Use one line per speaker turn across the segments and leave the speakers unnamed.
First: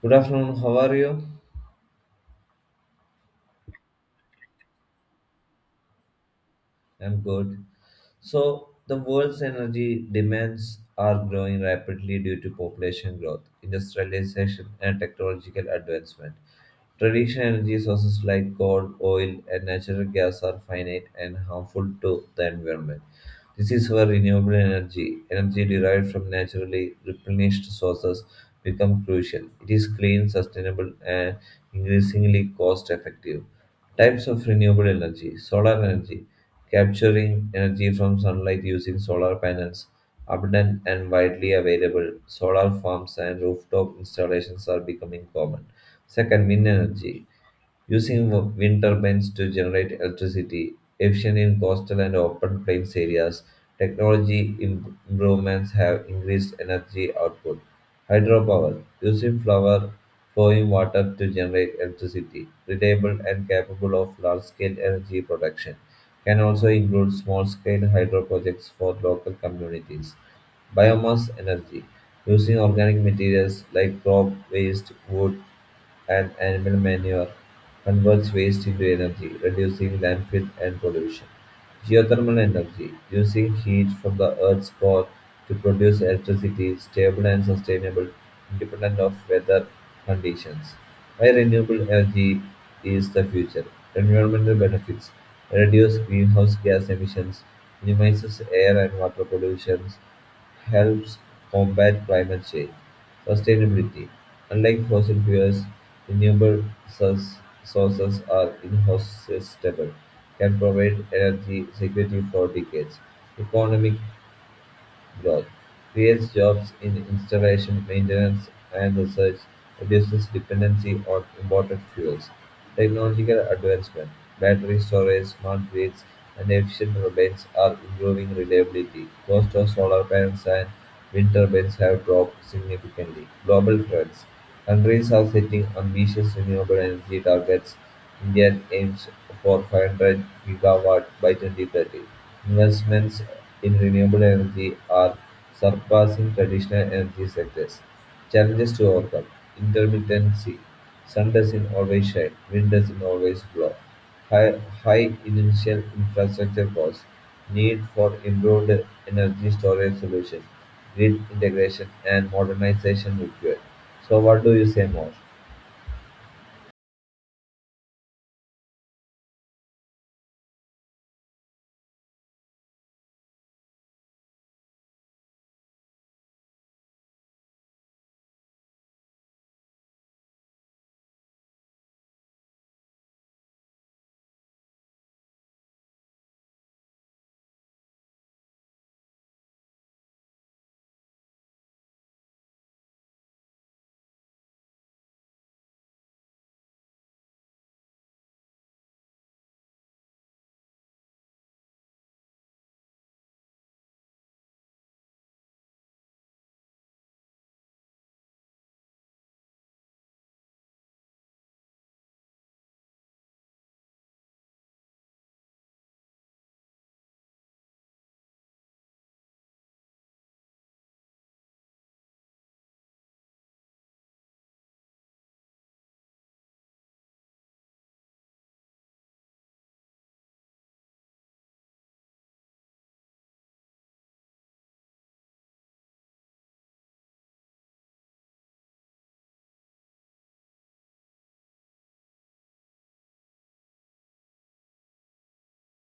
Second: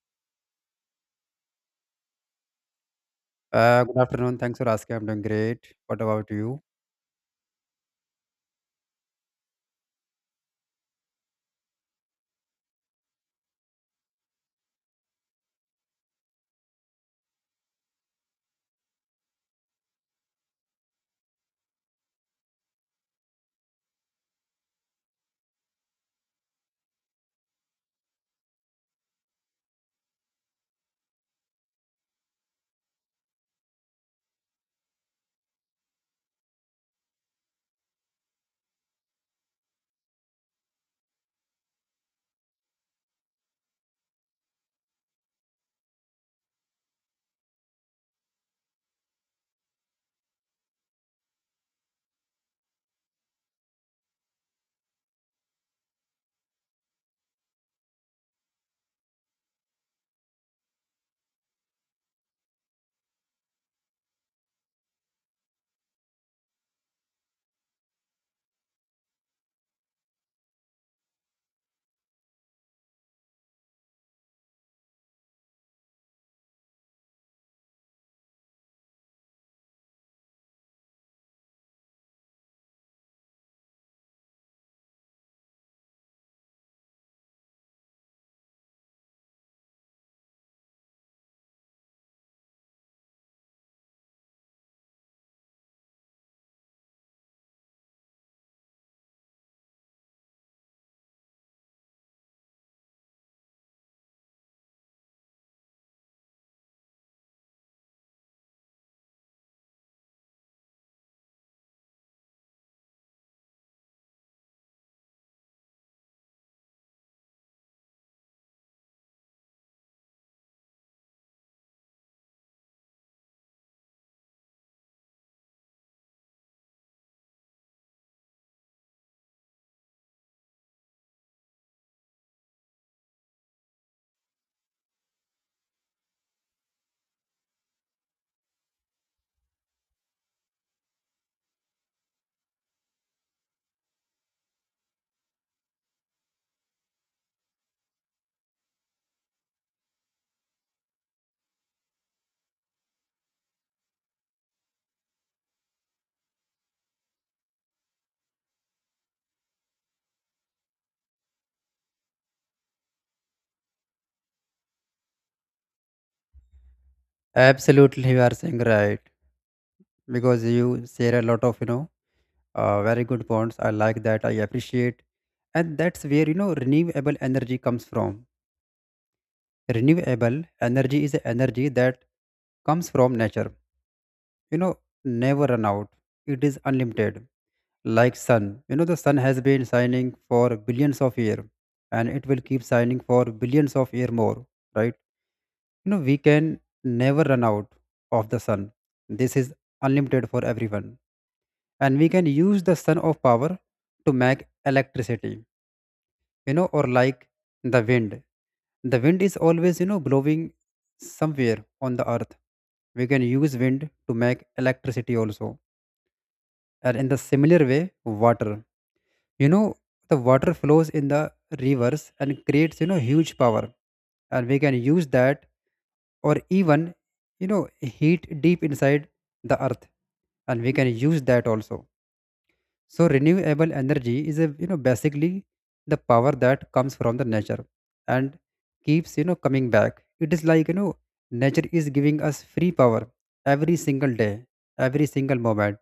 Good afternoon, how are you?
Good afternoon. Thanks for asking. I'm doing great. What about you?
I'm good. So, the world's energy demands are growing rapidly due to population growth, industrialization, and technological advancement. Traditional energy sources like coal, oil, and natural gas are finite and harmful to the environment. This is where renewable energy, energy derived from naturally replenished sources, become crucial. It is clean, sustainable, and increasingly cost effective. Types of renewable energy solar energy, capturing energy from sunlight using solar panels. Abundant and widely available, solar farms and rooftop installations are becoming common. Second, wind energy. Using wind turbines to generate electricity, efficient in coastal and open plains areas, technology improvements have increased energy output. Hydropower. Using flower flowing water to generate electricity, reliable and capable of large scale energy production. Can also include small scale hydro projects for local communities. Biomass energy. Using organic materials like crop waste, wood, and animal manure converts waste into energy, reducing landfill and pollution. Geothermal energy, using heat from the Earth's core to produce electricity, stable and sustainable, independent of weather conditions. Why renewable energy is the future? Environmental benefits reduce greenhouse gas emissions, minimizes air and water pollutions, helps combat climate change. Sustainability. Unlike fossil fuels, renewable source- sources are inhospitable, can provide energy security for decades. Economic growth, creates jobs in installation, maintenance, and research, reduces dependency on imported fuels. Technological advancement, battery storage, smart grids, and efficient turbines are improving reliability. Cost of solar panels and wind turbines have dropped significantly. Global trends. Countries are setting ambitious renewable energy targets India aims for 500 gigawatt by 2030. Investments in renewable energy are surpassing traditional energy sectors. Challenges to overcome: intermittency. Sun doesn't always shine. Wind doesn't always blow. High initial infrastructure costs. Need for improved energy storage solutions. Grid integration and modernization required. So, what do you say more?
Absolutely, you are saying right, because you share a lot of very good points. I like that. I appreciate, and that's where, you know, renewable energy comes from. Renewable energy is a energy that comes from nature. You know, never run out. It is unlimited, like sun. You know, the sun has been shining for billions of years, and it will keep shining for billions of years more. Right. You know, we can never run out of the sun. This is unlimited for everyone. And we can use the sun of power to make electricity, you know, or like the wind. The wind is always, you know, blowing somewhere on the earth. We can use wind to make electricity also. And in the similar way, water. You know, the water flows in the rivers and creates, you know, huge power, and we can use that, or even, you know, heat deep inside the earth, and we can use that also. So renewable energy is a, you know, basically the power that comes from the nature, and keeps, you know, coming back. It is like, you know, nature is giving us free power every single day, every single moment.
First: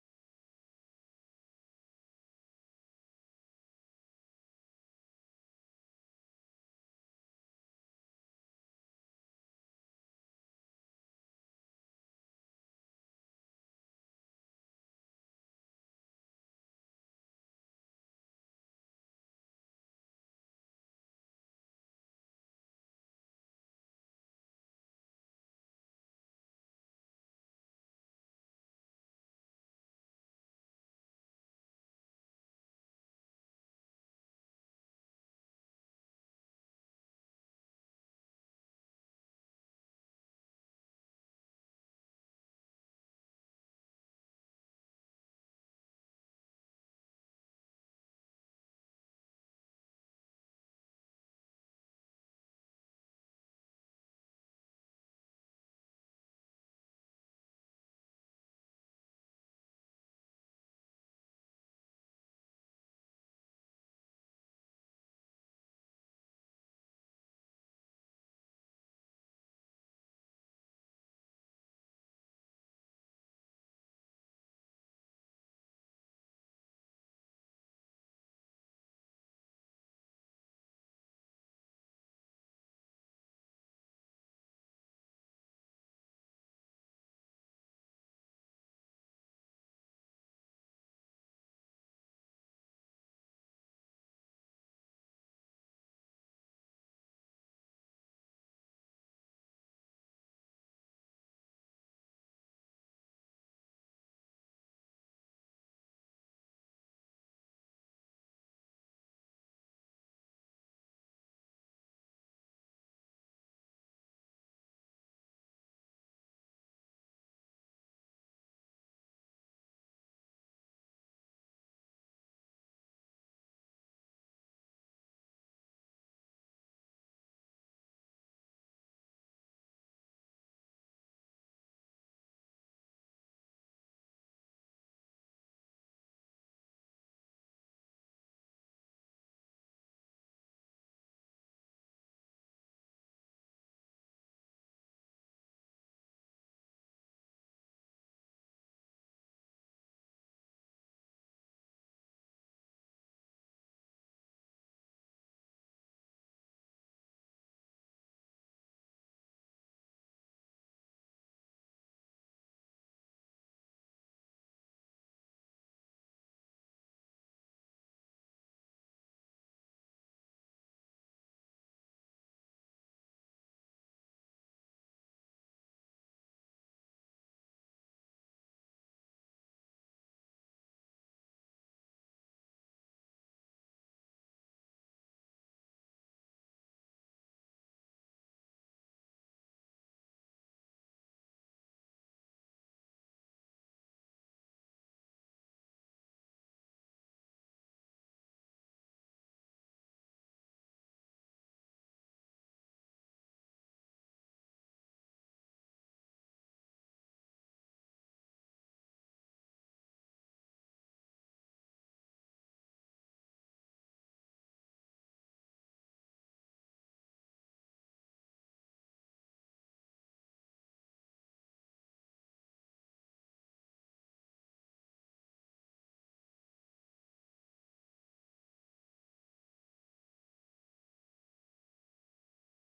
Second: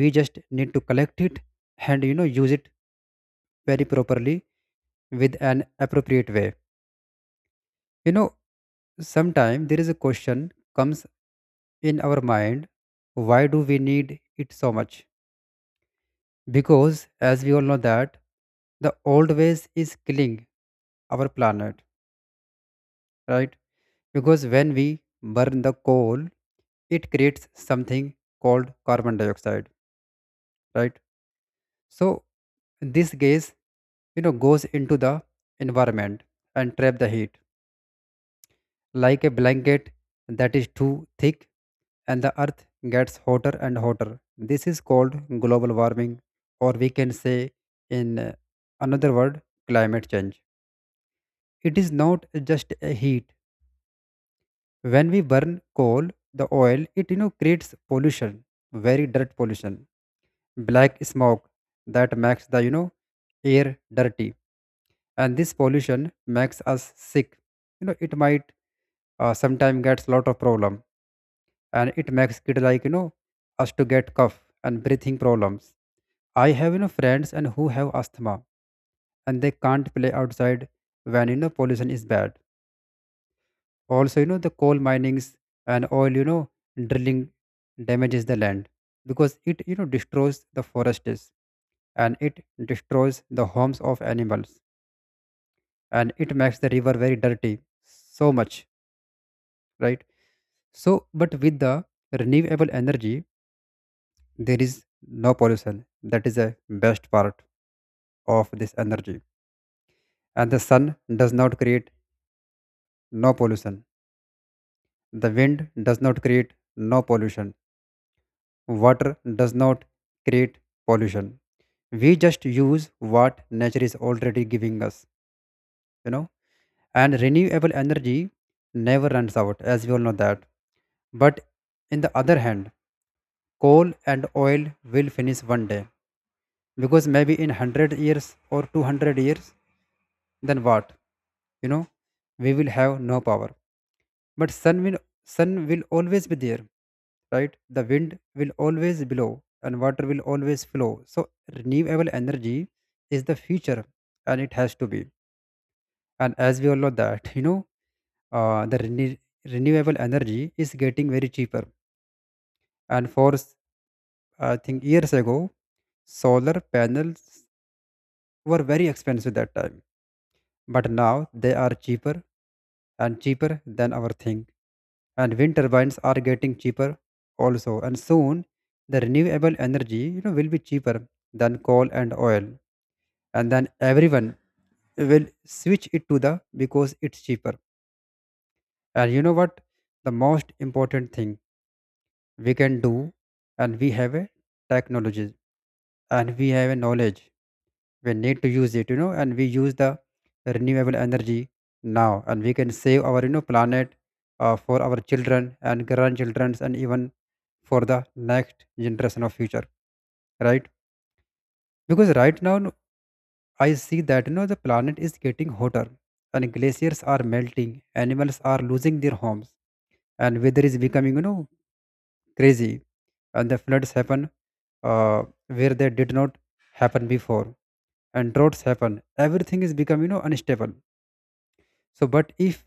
We just need to collect it and, you know, use it very properly, with an appropriate way, you know. Sometimes there is a question comes in our mind, why do we need it so much? Because as we all know that the old ways is killing our planet, right? Because when we burn the coal, it creates something called carbon dioxide, right? So this gas, you know, goes into the environment and trap the heat, like a blanket that is too thick, and the earth gets hotter and hotter. This is called global warming, or we can say, in another word, climate change. It is not just a heat. When we burn coal, the oil, it, you know, creates pollution, very dirt pollution, black smoke that makes the, you know, air dirty, and this pollution makes us sick. You know, it might, sometimes gets lot of problem, and it makes kid like, you know, us to get cough and breathing problems. I have, you know, friends and who have asthma, and they can't play outside when, you know, pollution is bad. Also, you know, the coal minings and oil, you know, drilling damages the land, because it, you know, destroys the forests, and it destroys the homes of animals, and it makes the river very dirty so much, right? So, but with the renewable energy, there is no pollution. That is the best part of this energy. And the sun does not create no pollution, the wind does not create no pollution, water does not create pollution. We just use what nature is already giving us, you know. And renewable energy never runs out, as we all know that. But in the other hand, coal and oil will finish one day, because maybe in 100 years or 200 years, then what, you know, we will have no power. But sun will, sun will always be there, right? The wind will always blow, and water will always flow. So renewable energy is the future, and it has to be. And as we all know that, you know, uh, the rene- renewable energy is getting very cheaper. And I think years ago solar panels were very expensive that time, but now they are cheaper and cheaper than our thing. And wind turbines are getting cheaper also. And soon the renewable energy, you know, will be cheaper than coal and oil. And then everyone will switch it to the because it's cheaper. And you know what? The most important thing we can do, and we have a technology, and we have a knowledge, we need to use it, you know, and we use the renewable energy now, and we can save our, you know, planet, for our children and grandchildren, and even for the next generation of future, right? Because right now, no, I see that, you know, the planet is getting hotter, and glaciers are melting, animals are losing their homes, and weather is becoming, you know, crazy, and the floods happen, uh, where they did not happen before, and droughts happen. Everything is becoming, you know, unstable. So, but if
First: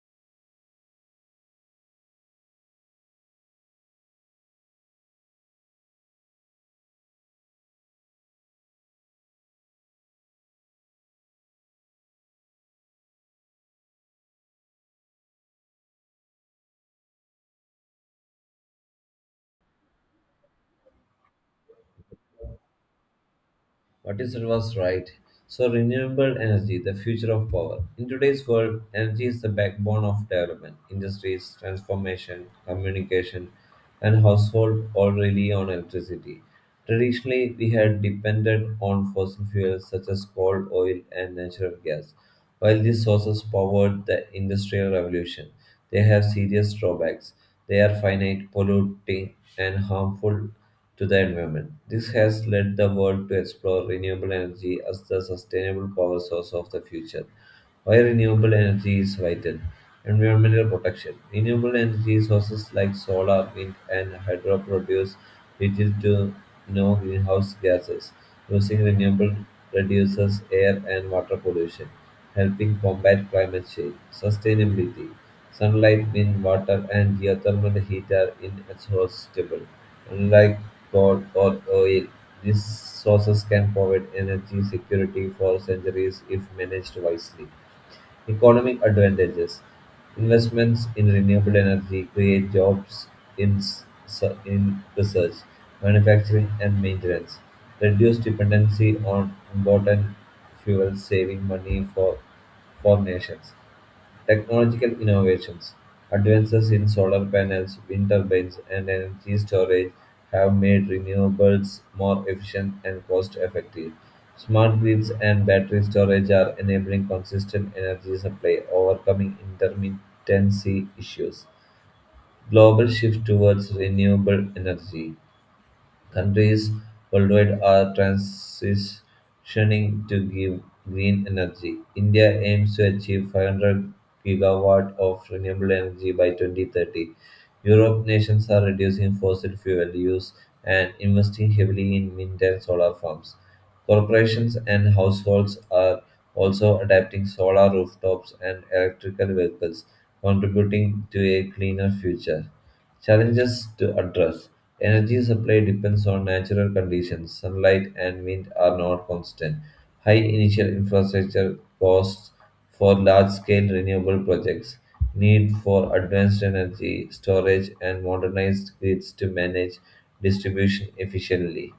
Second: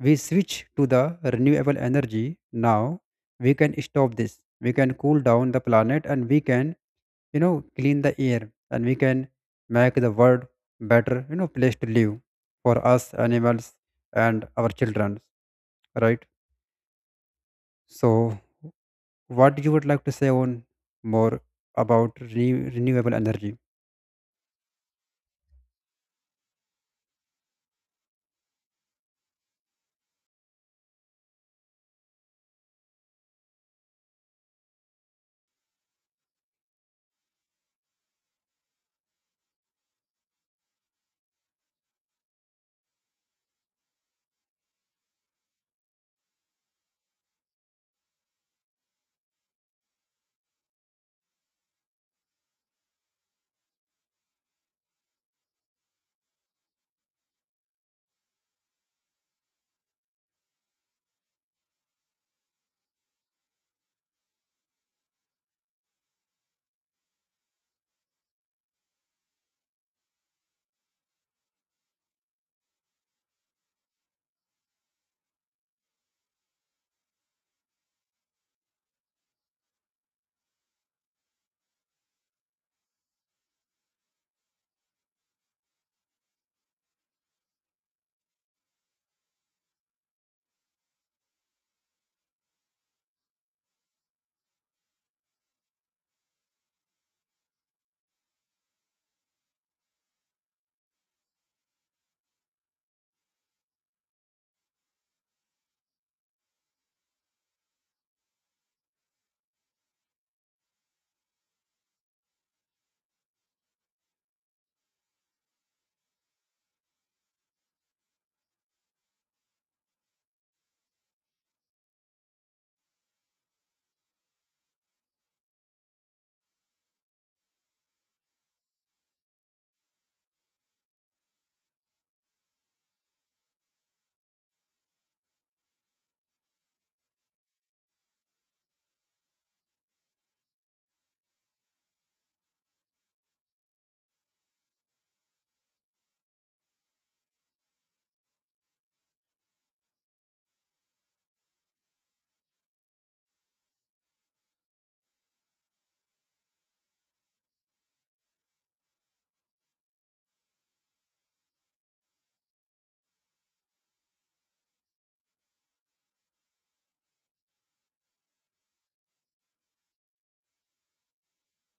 we switch to the renewable energy now, we can stop this. We can cool down the planet, and we can, you know, clean the air, and we can make the world better, you know, place to live for us, animals, and our children, right? So, what you would like to say on more about renewable energy?
What is was right. So renewable energy, the future of power. In today's world, energy is the backbone of development. Industries, transformation, communication, and household all rely on electricity. Traditionally, we had depended on fossil fuels such as coal, oil, and natural gas. While these sources powered the industrial revolution, they have serious drawbacks. They are finite, polluting, and harmful to the environment. This has led the world to explore renewable energy as the sustainable power source of the future. Why renewable energy is vital? Environmental protection. Renewable energy sources like solar, wind, and hydro produce little to no greenhouse gases. Using renewable reduces air and water pollution, helping combat climate change. Sustainability. Sunlight, wind, water, and geothermal heat are inexhaustible. Unlike coal or oil, these sources can provide energy security for centuries if managed wisely. Economic advantages: Investments in renewable energy create jobs in, s- in research, manufacturing, and maintenance. Reduce dependency on important fuels, saving money for nations. Technological innovations, advances in solar panels, wind turbines, and energy storage have made renewables more efficient and cost effective. Smart grids and battery storage are enabling consistent energy supply, overcoming intermittency issues. Global shift towards renewable energy. Countries worldwide are transitioning to give green energy. India aims to achieve 500 gigawatt of renewable energy by 2030. Europe nations are reducing fossil fuel use and investing heavily in wind and solar farms. Corporations and households are also adapting solar rooftops and electrical vehicles, contributing to a cleaner future. Challenges to address Energy supply depends on natural conditions. Sunlight and wind are not constant. High initial infrastructure costs for large scale renewable projects. Need for advanced energy storage and modernized grids to manage distribution efficiently.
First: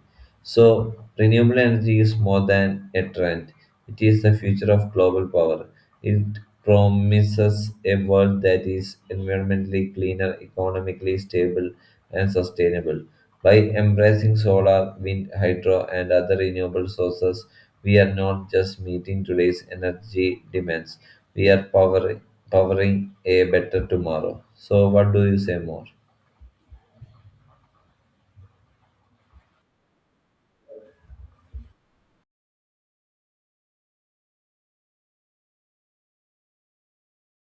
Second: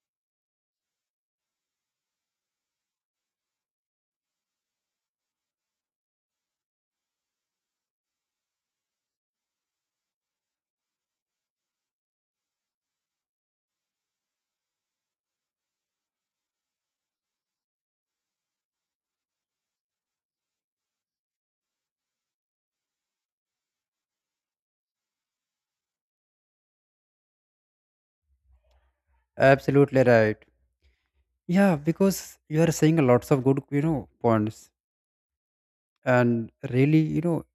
So, renewable energy is more than a trend, it is the future of global power. It promises a world that is environmentally cleaner, economically stable, and sustainable. By embracing solar, wind, hydro, and other renewable sources, we are not just meeting today's energy demands, we are powering a better tomorrow. So, what do you say more?
Absolutely right. Yeah, because you are saying lots of good, you know, points. And really, you know,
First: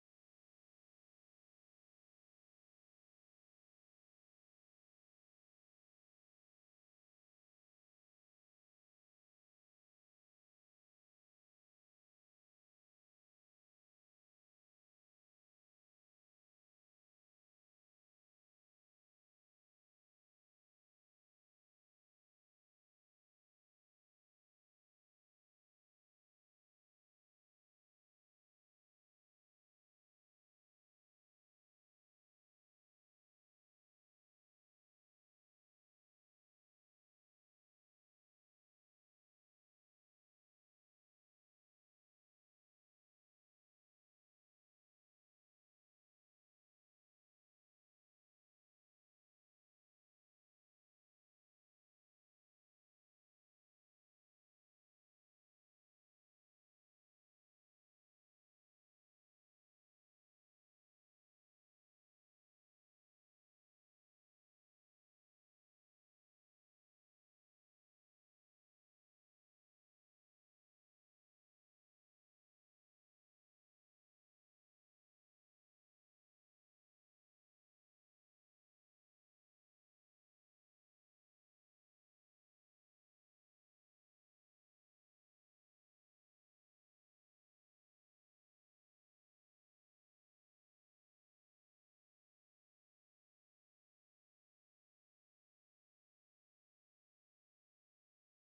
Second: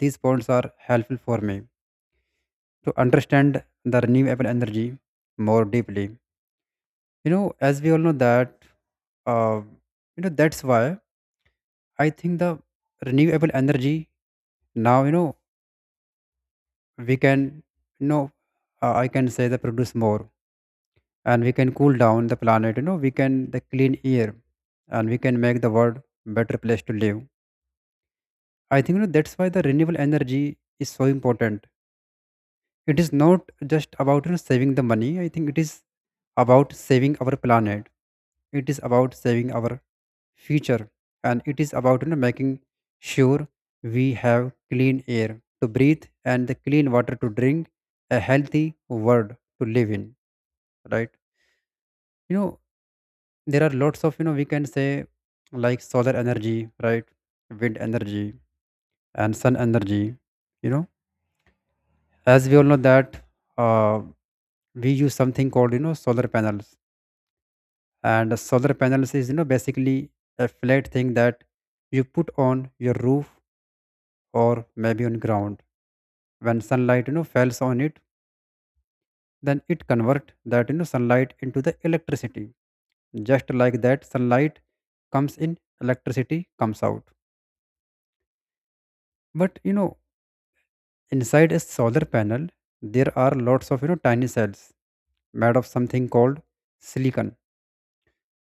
these points are helpful for me to understand the renewable energy more deeply, you know, as we all know that, uh, you know, that's why I think the renewable energy now, you know, we can, you know, I can say they produce more, and we can cool down the planet, you know, we can the clean air, and we can make the world better place to live. I think, you know, that's why the renewable energy is so important. It is not just about, you know, saving the money. I think it is about saving our planet, it is about saving our future, and it is about, you know, making sure we have clean air to breathe, and the clean water to drink, a healthy world to live in, right? You know, there are lots of, you know, we can say, like solar energy, right, wind energy, and sun energy, you know. As we all know that, uh, we use something called, you know, solar panels, and solar panels is, you know, basically a flat thing that you put on your roof or maybe on ground. When sunlight, you know, falls on it, then it convert that, you know, sunlight into the electricity. Just like that, sunlight comes in, electricity comes out. But you know, inside a solar panel, there are lots of, you know, tiny cells made of something called silicon.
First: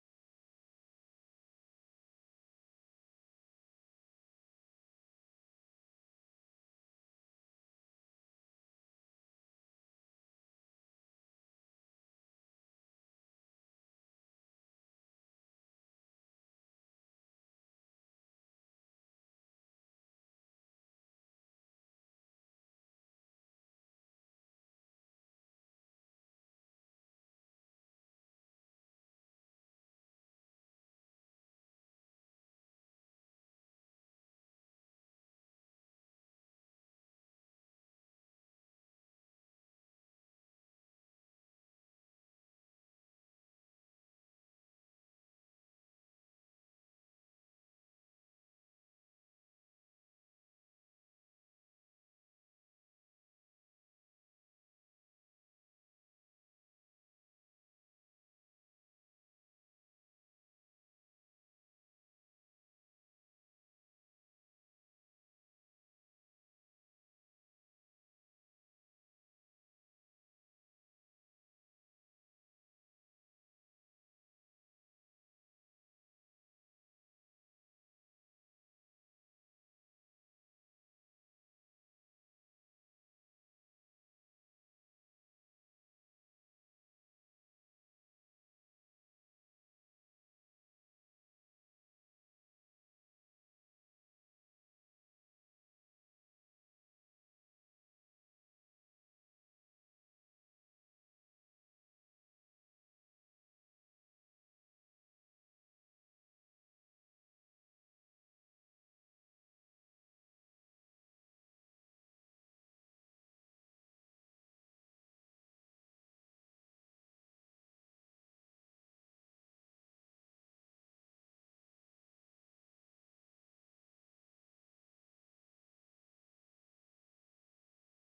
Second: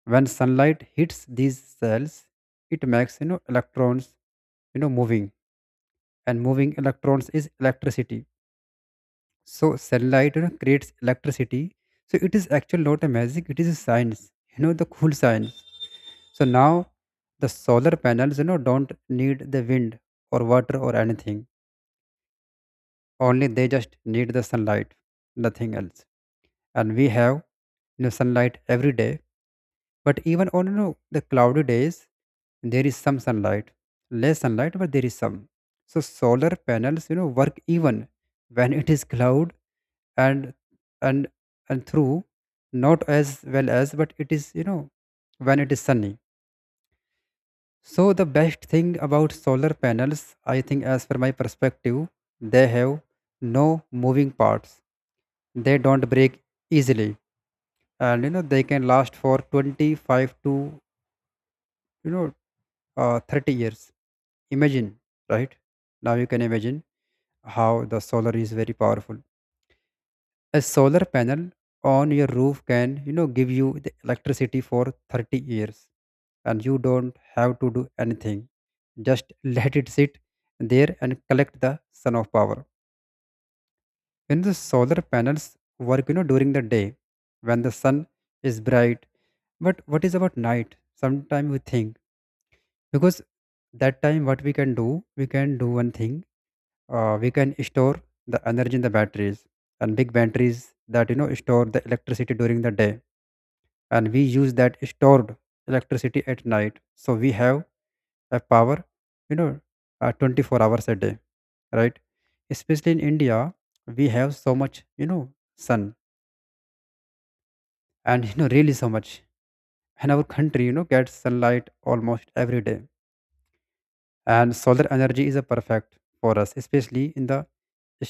When sunlight hits these cells, it makes, you know, electrons, you know, moving, and moving electrons is electricity. So sunlight, you know, creates electricity. So it is actually not a magic, it is a science, you know, the cool science. So now the solar panels, you know, don't need the wind or water or anything. Only they just need the sunlight, nothing else. And we have, you know, sunlight every day. But even on, you know, the cloudy days, there is some sunlight, less sunlight, but there is some. So solar panels, you know, work even when it is cloud, and and and through, not as well as, but it is, you know, when it is sunny. So the best thing about solar panels, I think as per my perspective, they have no moving parts, they don't break easily, and you know, they can last for 25 to, you know, 30 years. Imagine, right? Now you can imagine how the solar is very powerful. A solar panel on your roof can, you know, give you the electricity for 30 years, and you don't have to do anything, just let it sit there and collect the sun of power. When the solar panels work, you know, during the day when the sun is bright, but what is about night? Sometimes we think, because that time what we can do, we can do one thing, we can store the energy in the batteries, and big batteries that, you know, store the electricity during the day, and we use that stored electricity at night, so we have a power, you know, 24 hours a day, right? Especially in India, we have so much, you know, sun, and you know, really so much, and our country, you know, gets sunlight almost every day, and solar energy is a perfect for us, especially in the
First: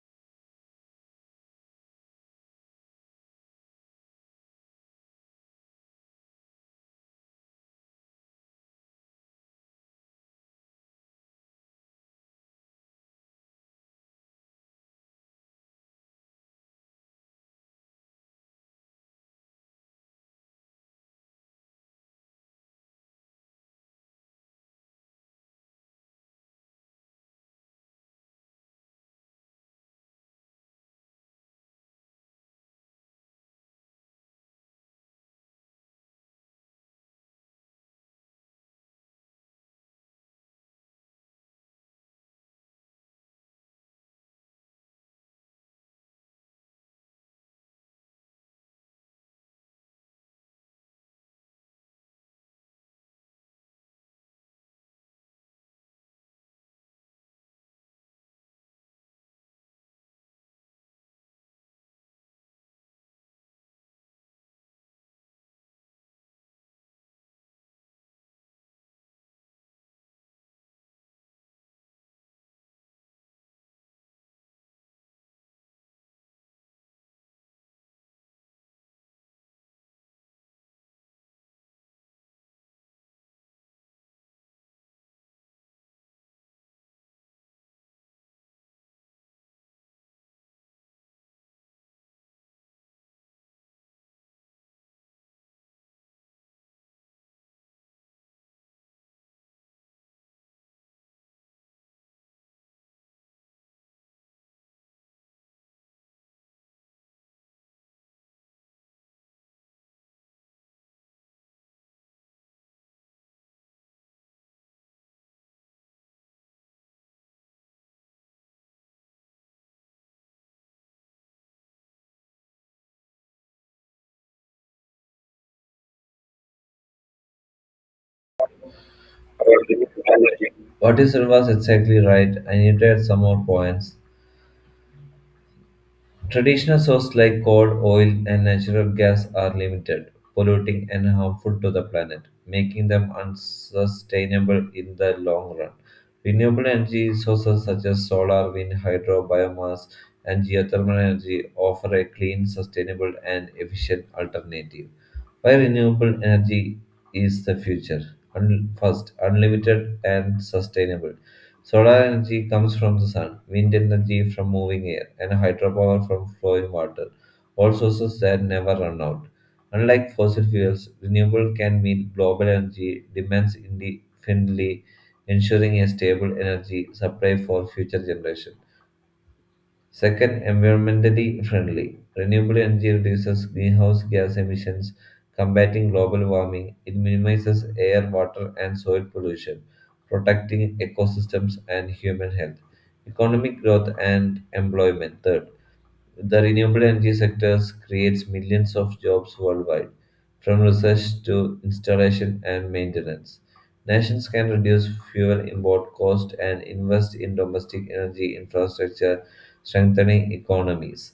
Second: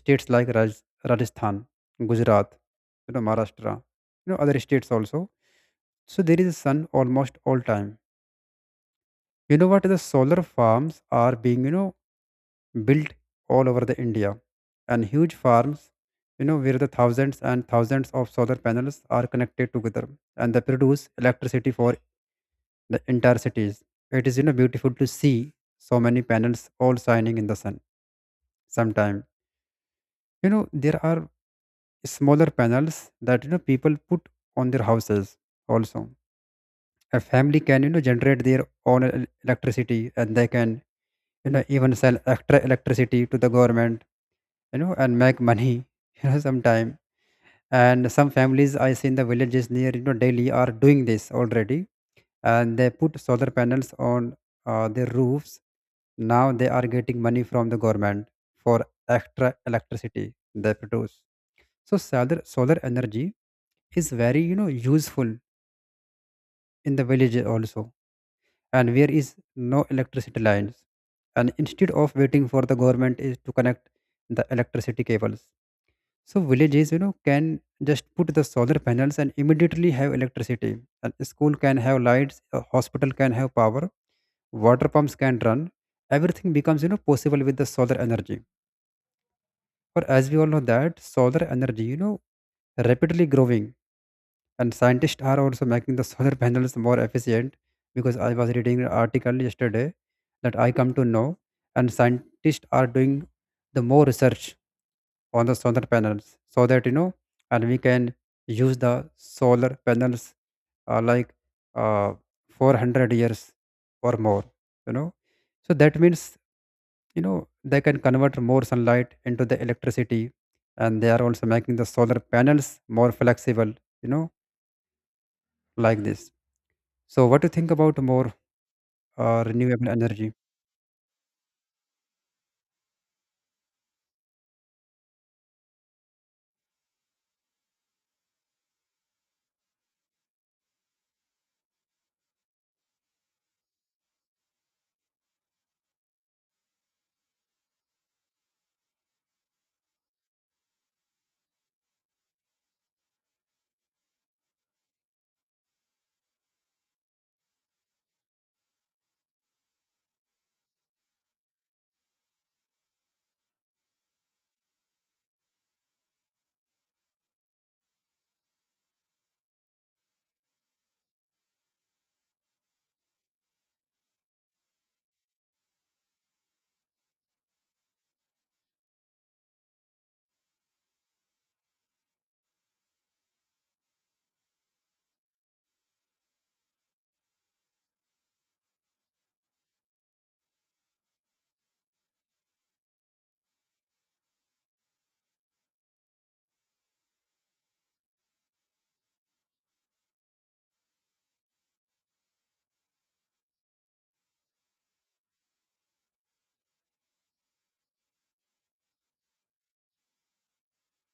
states like Rajasthan, Gujarat, you know, Maharashtra, you know, other states also. So there is sun almost all time. You know what? The solar farms are being, you know, built all over the India, and huge farms, you know, where the thousands and thousands of solar panels are connected together, and they produce electricity for the entire cities. It is, you know, beautiful to see so many panels all shining in the sun. Sometime, you know, there are smaller panels that you know people put on their houses also. A family can, you know, generate their own electricity, and they can, you know, even sell extra electricity to the government, you know, and make money you know sometime. And some families I see in the villages near, you know, Delhi are doing this already, and they put solar panels on their roofs. Now they are getting money from the government for extra electricity they produce. So solar energy is very, you know, useful in the villages also, and where is no electricity lines. And instead of waiting for the government is to connect the electricity cables, so villages, you know, can just put the solar panels and immediately have electricity. And school can have lights, a hospital can have power, water pumps can run. Everything becomes, you know, possible with the solar energy. Or as we all know that solar energy, you know, rapidly growing, and scientists are also making the solar panels more efficient. Because I was reading an article yesterday that I come to know, and scientists are doing the more research on the solar panels so that you know, and we can use the solar panels like uh, 400 years or more, you know. So that means, you know, they can convert more sunlight into the electricity, and they are also making the solar panels more flexible, you know, like this. So, what do you think about more renewable energy?
What is was exactly right. I needed some more points. Traditional sources like coal, oil, and natural gas are limited, polluting and harmful to the planet, making them unsustainable in the long run. Renewable energy sources such as solar, wind, hydro, biomass, and geothermal energy offer a clean, sustainable, and efficient alternative. Why renewable energy is the future? First, unlimited and sustainable. Solar energy comes from the sun, wind energy from moving air, and hydropower from flowing water, all sources that never run out. Unlike fossil fuels, renewable can meet global energy demands independently, ensuring a stable energy supply for future generations. Second, environmentally friendly. Renewable energy reduces greenhouse gas emissions, combating global warming. It minimizes air, water, and soil pollution, protecting ecosystems and human health. Economic growth and employment. Third, the renewable energy sector creates millions of jobs worldwide, from research to installation and maintenance. Nations can reduce fuel import cost and invest in domestic energy infrastructure, strengthening economies.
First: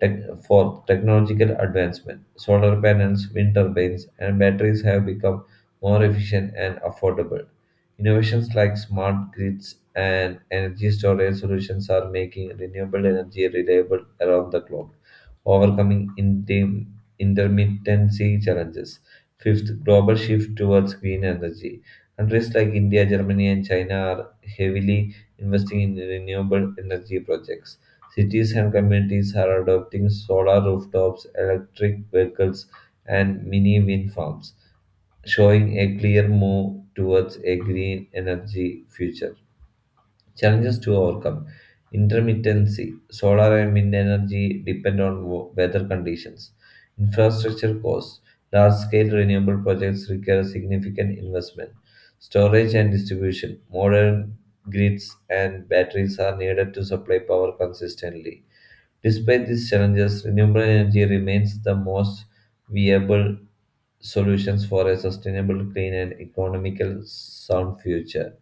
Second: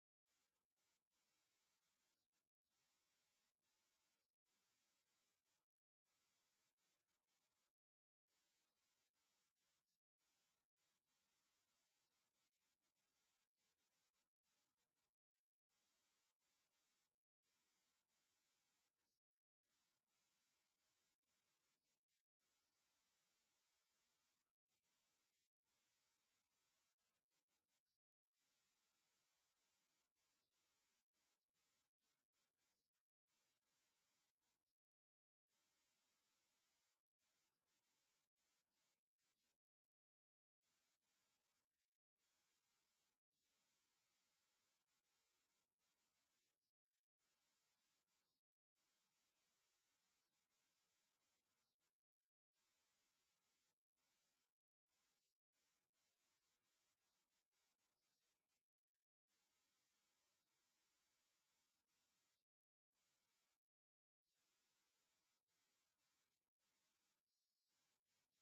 Tech, Fourth, technological advancement. Solar panels, wind turbines, and batteries have become more efficient and affordable. Innovations like smart grids and energy storage solutions are making renewable energy reliable around the globe, overcoming intermittency challenges. Fifth, global shift towards green energy. Countries like India, Germany, and China are heavily investing in renewable energy projects. Cities and communities are adopting solar rooftops, electric vehicles, and mini wind farms showing a clear move towards a green energy future. Challenges to overcome intermittency, solar and wind energy depend on weather conditions, infrastructure costs, large scale renewable projects require significant investment, storage and distribution, modern grids and batteries are needed to supply power consistently. Despite these challenges, renewable energy remains the most viable solutions for a sustainable, clean, and economical sound future.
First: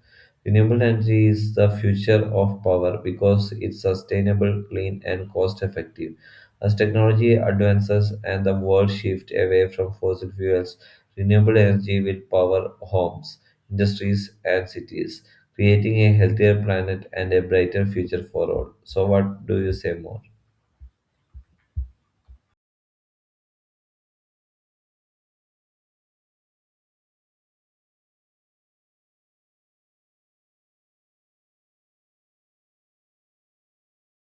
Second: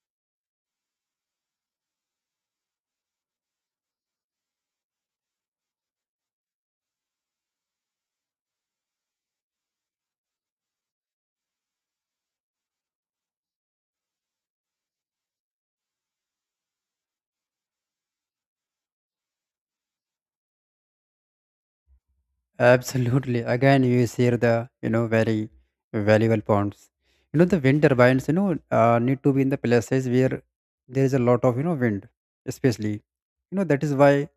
Renewable energy is the future of power because it's sustainable, clean, and cost effective. As technology advances and the world shifts away from fossil fuels, renewable energy will power homes, industries, and cities, creating a healthier planet and a brighter future for all. So, what do you say more?
Absolutely. Again, you share the, you know, very valuable points. You know the wind turbines. You know, need to be in the places where there is a lot of, you know, wind, especially. You know that is why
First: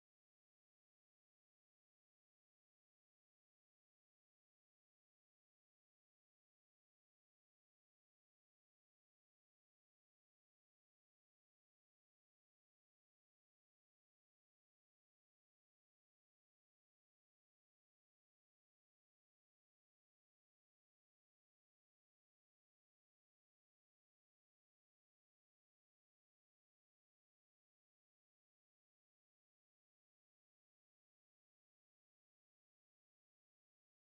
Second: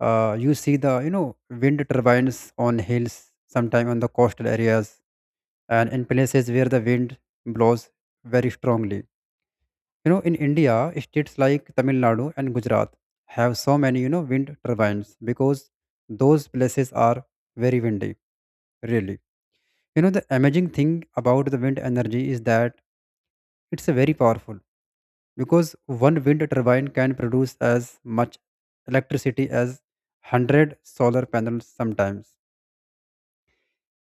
you see the, you know, wind turbines on hills, sometime on the coastal areas, and in places where the wind blows very strongly. You know, in India, states like Tamil Nadu and Gujarat have so many, you know, wind turbines because those places are very windy, really. You know, the amazing thing about the wind energy is that it's very powerful, because one wind turbine can produce as much electricity as 100 solar panels sometimes.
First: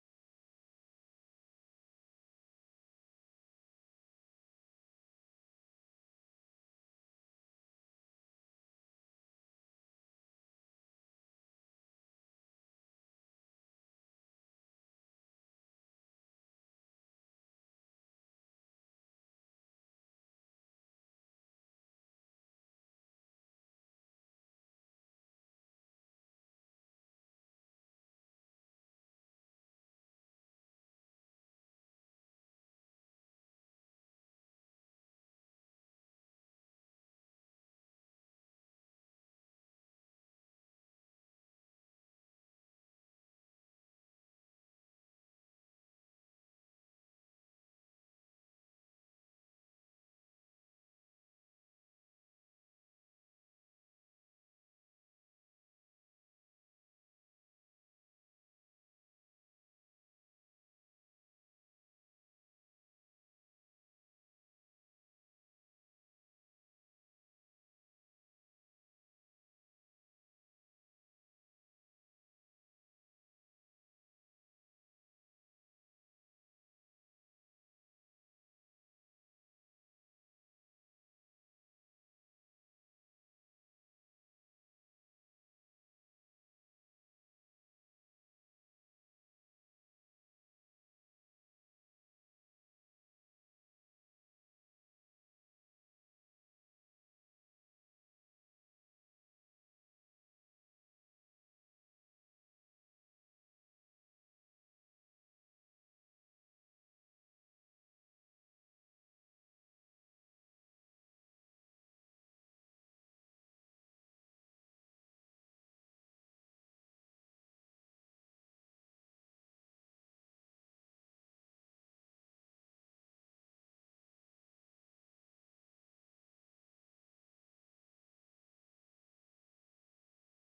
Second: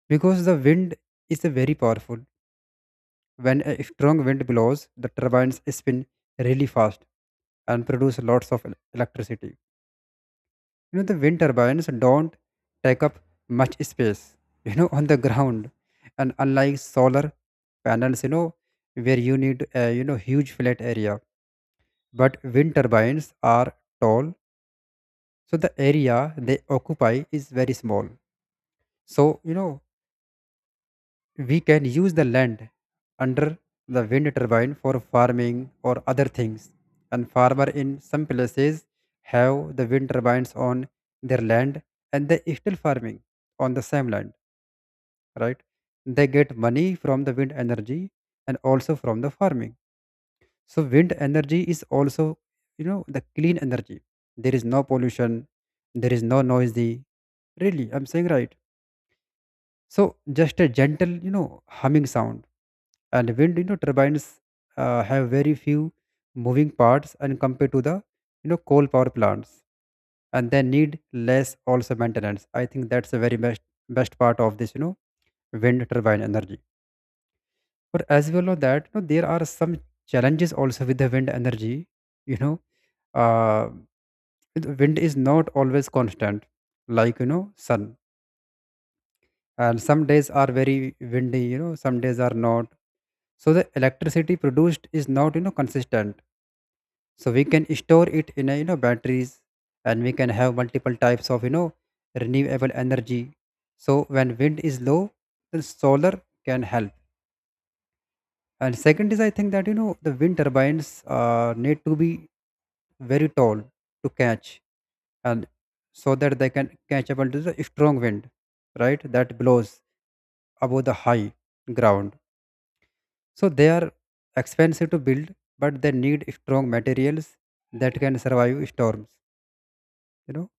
Because the wind is very powerful. When a strong wind blows, the turbines spin really fast and produce lots of electricity. You know, the wind turbines don't take up much space, you know, on the ground. And unlike solar panels, you know, where you need a, you know, huge flat area. But wind turbines are tall, so the area they occupy is very small. So, you know, we can use the land under the wind turbine for farming or other things. And farmer in some places have the wind turbines on their land, and they still farming on the same land, right? They get money from the wind energy and also from the farming. So wind energy is also, you know, the clean energy. There is no pollution, there is no noisy. Really, I'm saying right. So just a gentle, you know, humming sound, and wind, you know, turbines have very few moving parts, and compared to the, you know, coal power plants, and they need less also maintenance. I think that's the very best part of this, you know, wind turbine energy. But as well as that, you know, there are some challenges also with the wind energy, you know. uh, the wind is not always constant, like, you know, sun, and some days are very windy, you know, some days are not. So the electricity produced is not, you know, consistent. So we can store it in a, you know, batteries, and we can have multiple types of, you know, renewable energy. So when wind is low, the solar can help. And second is, I think that, you know, the wind turbines need to be very tall to catch, and so that they can catch up to the strong wind, right, that blows above the high ground. So they are expensive to build, but they need strong materials that can survive storms. You know,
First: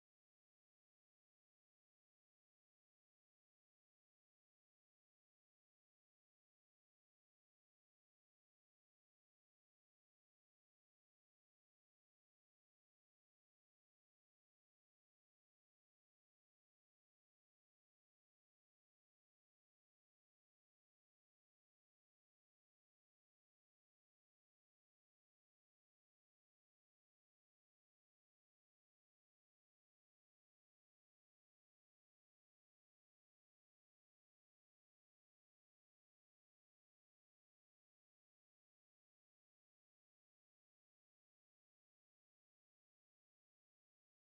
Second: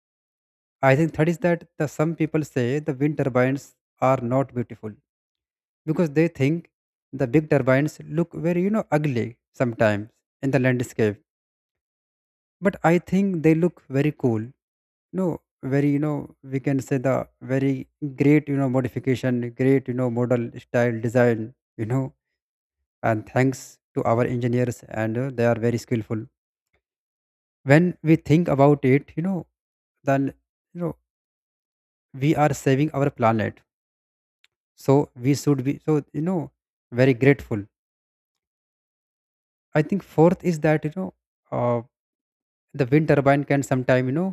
I think that is that the some people say the wind turbines are not beautiful because they think the big turbines look very, you know, ugly sometimes in the landscape. But I think they look very cool. No, very, you know, we can say the very great, you know, modification, great, you know, model style design. You know, and thanks to our engineers, and they are very skillful. When we think about it, you know, then, you know, we are saving our planet. So we should be so, you know, very grateful. I think fourth is that, you know, uh, the wind turbine can sometime, you know,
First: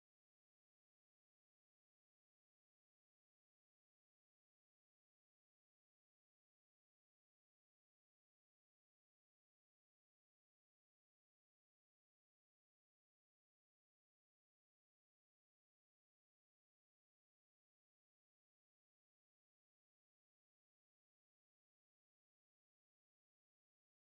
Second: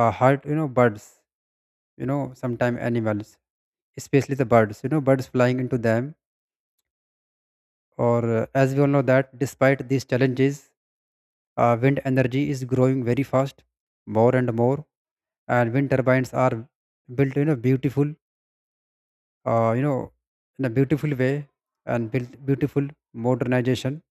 hurt, you know, birds, you know, sometime animals, especially the birds, you know, birds flying into them. Or as we all know that despite these challenges, wind energy is growing very fast, more and more. And wind turbines are built, you know, beautiful, you know, in a beautiful way, and built beautiful modernization.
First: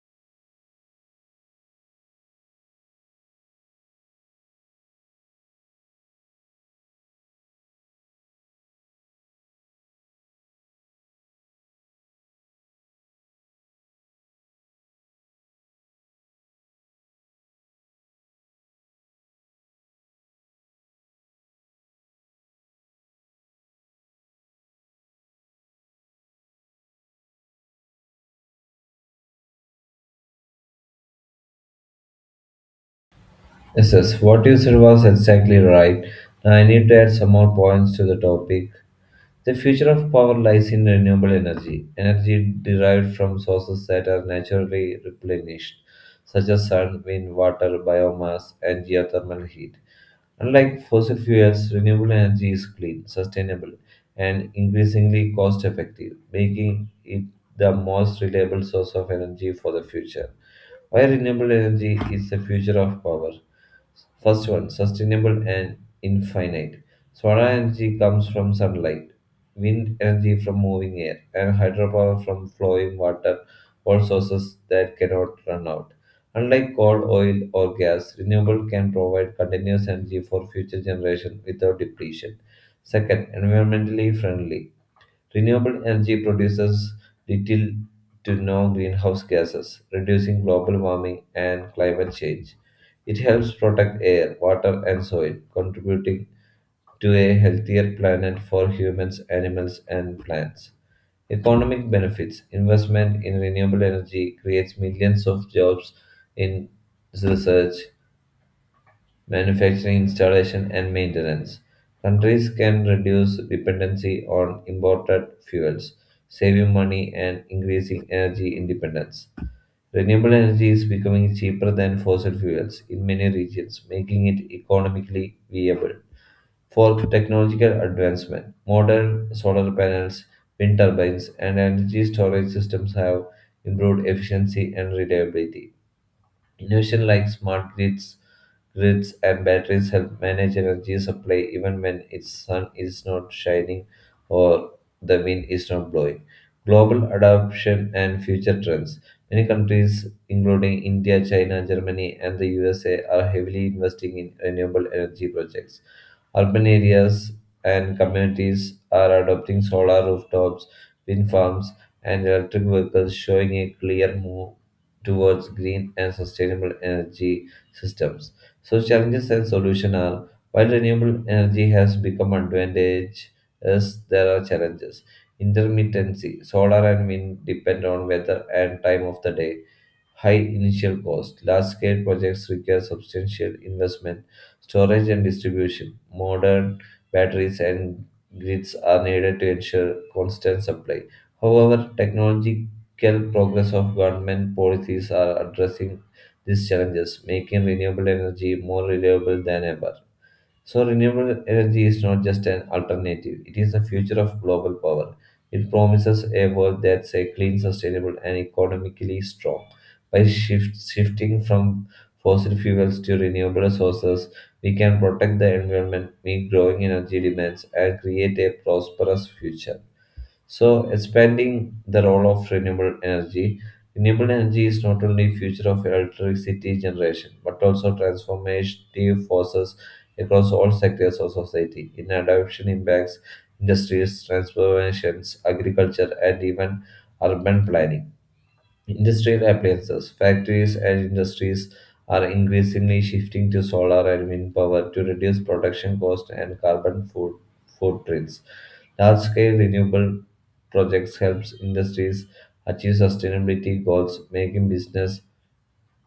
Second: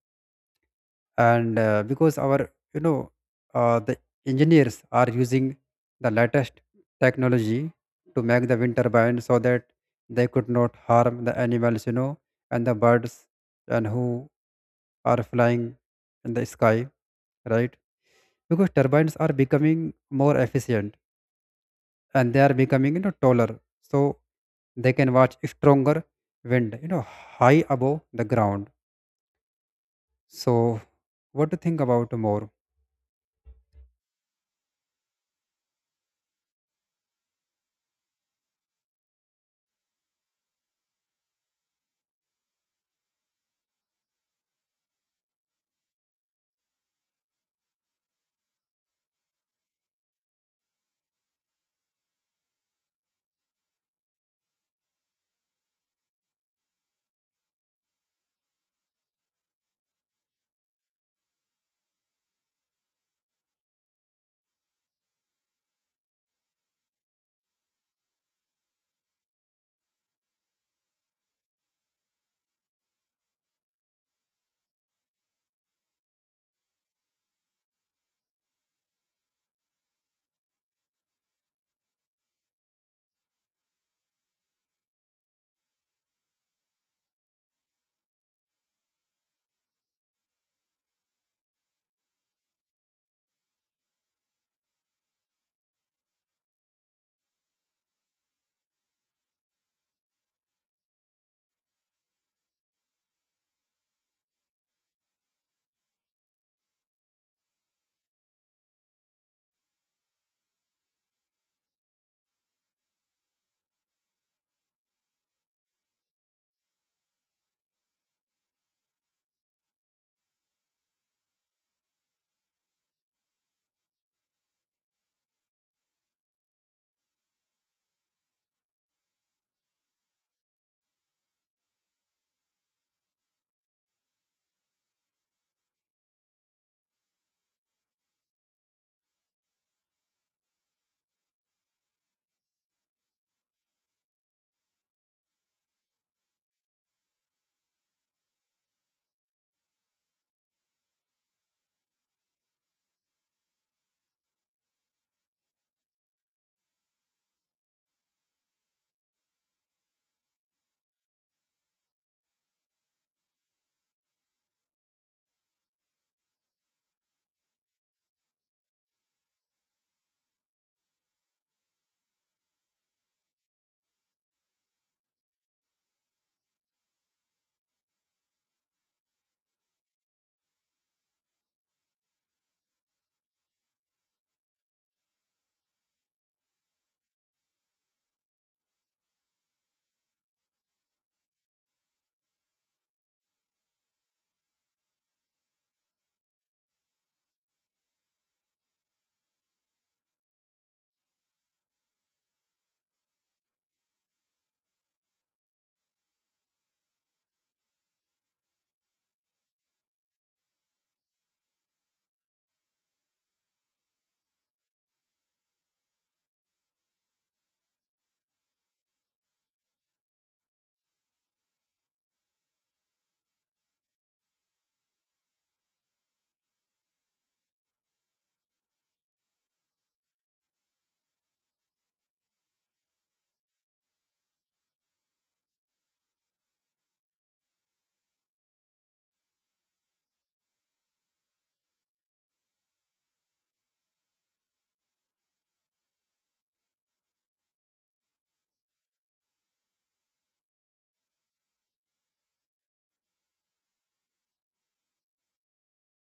And because our, you know, the engineers are using the latest technology to make the wind turbine so that they could not harm the animals, you know, and the birds and who are flying in the sky, right? Because turbines are becoming more efficient, and they are becoming, you know, taller, so they can watch stronger wind, you know, high above the ground. So what to think about more?
Yes, what you said was exactly right. Now I need to add some more points to the topic. The future of power lies in renewable energy, energy derived from sources that are naturally replenished, such as sun, wind, water, biomass, and geothermal heat. Unlike fossil fuels, renewable energy is clean, sustainable, and increasingly cost effective, making it the most reliable source of energy for the future. Why renewable energy is the future of power? First one, sustainable and infinite. Solar energy comes from sunlight, wind energy from moving air, and hydropower from flowing water, all sources that cannot run out. Unlike coal, oil, or gas, renewable can provide continuous energy for future generations without depletion. Second, environmentally friendly. Renewable energy produces little to no greenhouse gases, reducing global warming and climate change. It helps protect air, water, and soil, contributing to a healthier planet for humans, animals, and plants. Economic benefits investment in renewable energy creates millions of jobs in research, manufacturing, installation, and maintenance. Countries can reduce dependency on imported fuels, saving money and increasing energy independence. Renewable energy is becoming cheaper than fossil fuels in many regions, making it economically viable for technological advancement. Modern solar panels, wind turbines, and energy storage systems have improved efficiency and reliability. Innovation like smart grids and batteries help manage energy supply even when its sun is not shining or the wind is not blowing. Global adoption and future trends. Many countries, including India, China, Germany, and the USA, are heavily investing in renewable energy projects. Urban areas and communities are adopting solar rooftops, wind farms, and electric vehicles, showing a clear move towards green and sustainable energy systems. So challenges and solutions are while renewable energy has become advantageous, there are challenges. Intermittency, solar and wind depend on weather and time of the day high initial cost. Large scale projects require substantial investment, storage and distribution. Modern batteries and grids are needed to ensure constant supply. However, technological progress of government policies are addressing these challenges, making renewable energy more reliable than ever. So, renewable energy is not just an alternative, it is the future of global power. It promises a world that's a clean, sustainable, and economically strong. By shifting from fossil fuels to renewable sources, we can protect the environment, meet growing energy demands, and create a prosperous future. So expanding the role of renewable energy. Renewable energy is not only future of electricity generation, but also transformative forces across all sectors of society. In adoption impacts industries, transformations, agriculture, and even urban planning. Industrial appliances. Factories and industries are increasingly shifting to solar and wind power to reduce production cost and carbon footprints. Large-scale renewable projects helps industries achieve sustainability goals, making business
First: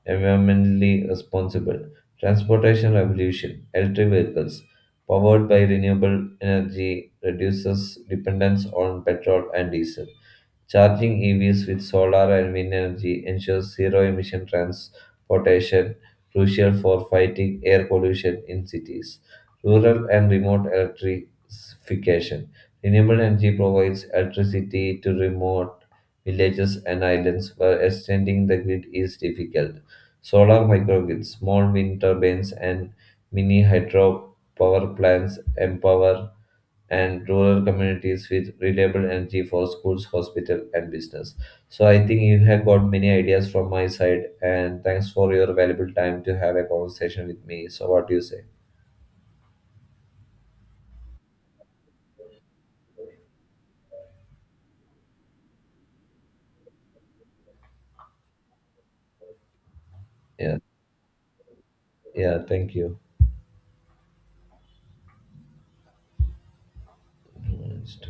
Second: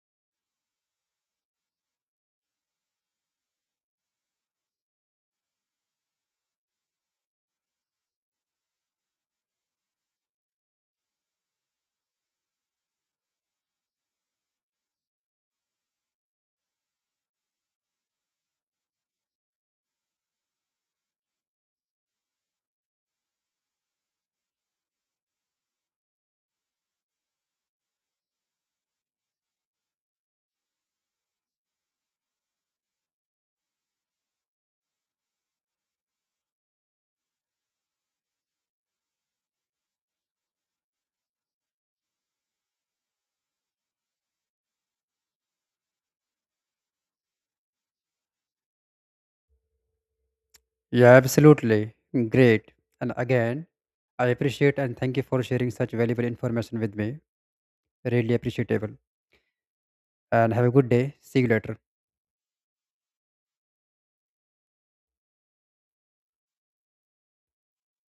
environmentally responsible. Transportation revolution. Electric vehicles powered by renewable energy reduces dependence on petrol and diesel. Charging EVs with solar and wind energy ensures zero emission transportation, crucial for fighting air pollution in cities. Rural and remote electrification. Renewable energy provides electricity to remote villages and islands where extending the grid is difficult. Solar microgrids, small wind turbines, and mini hydro power plants empower and rural communities with reliable energy for schools, hospital, and business. So I think you have got many ideas from my side, and thanks for your valuable time to have a conversation with me. So what do you say?
Yeah, absolutely. Great. And again, I appreciate and thank you for sharing such valuable information with me. Really appreciable. And
Yeah,
have a good day. See you later.
yeah, thank you. Mm,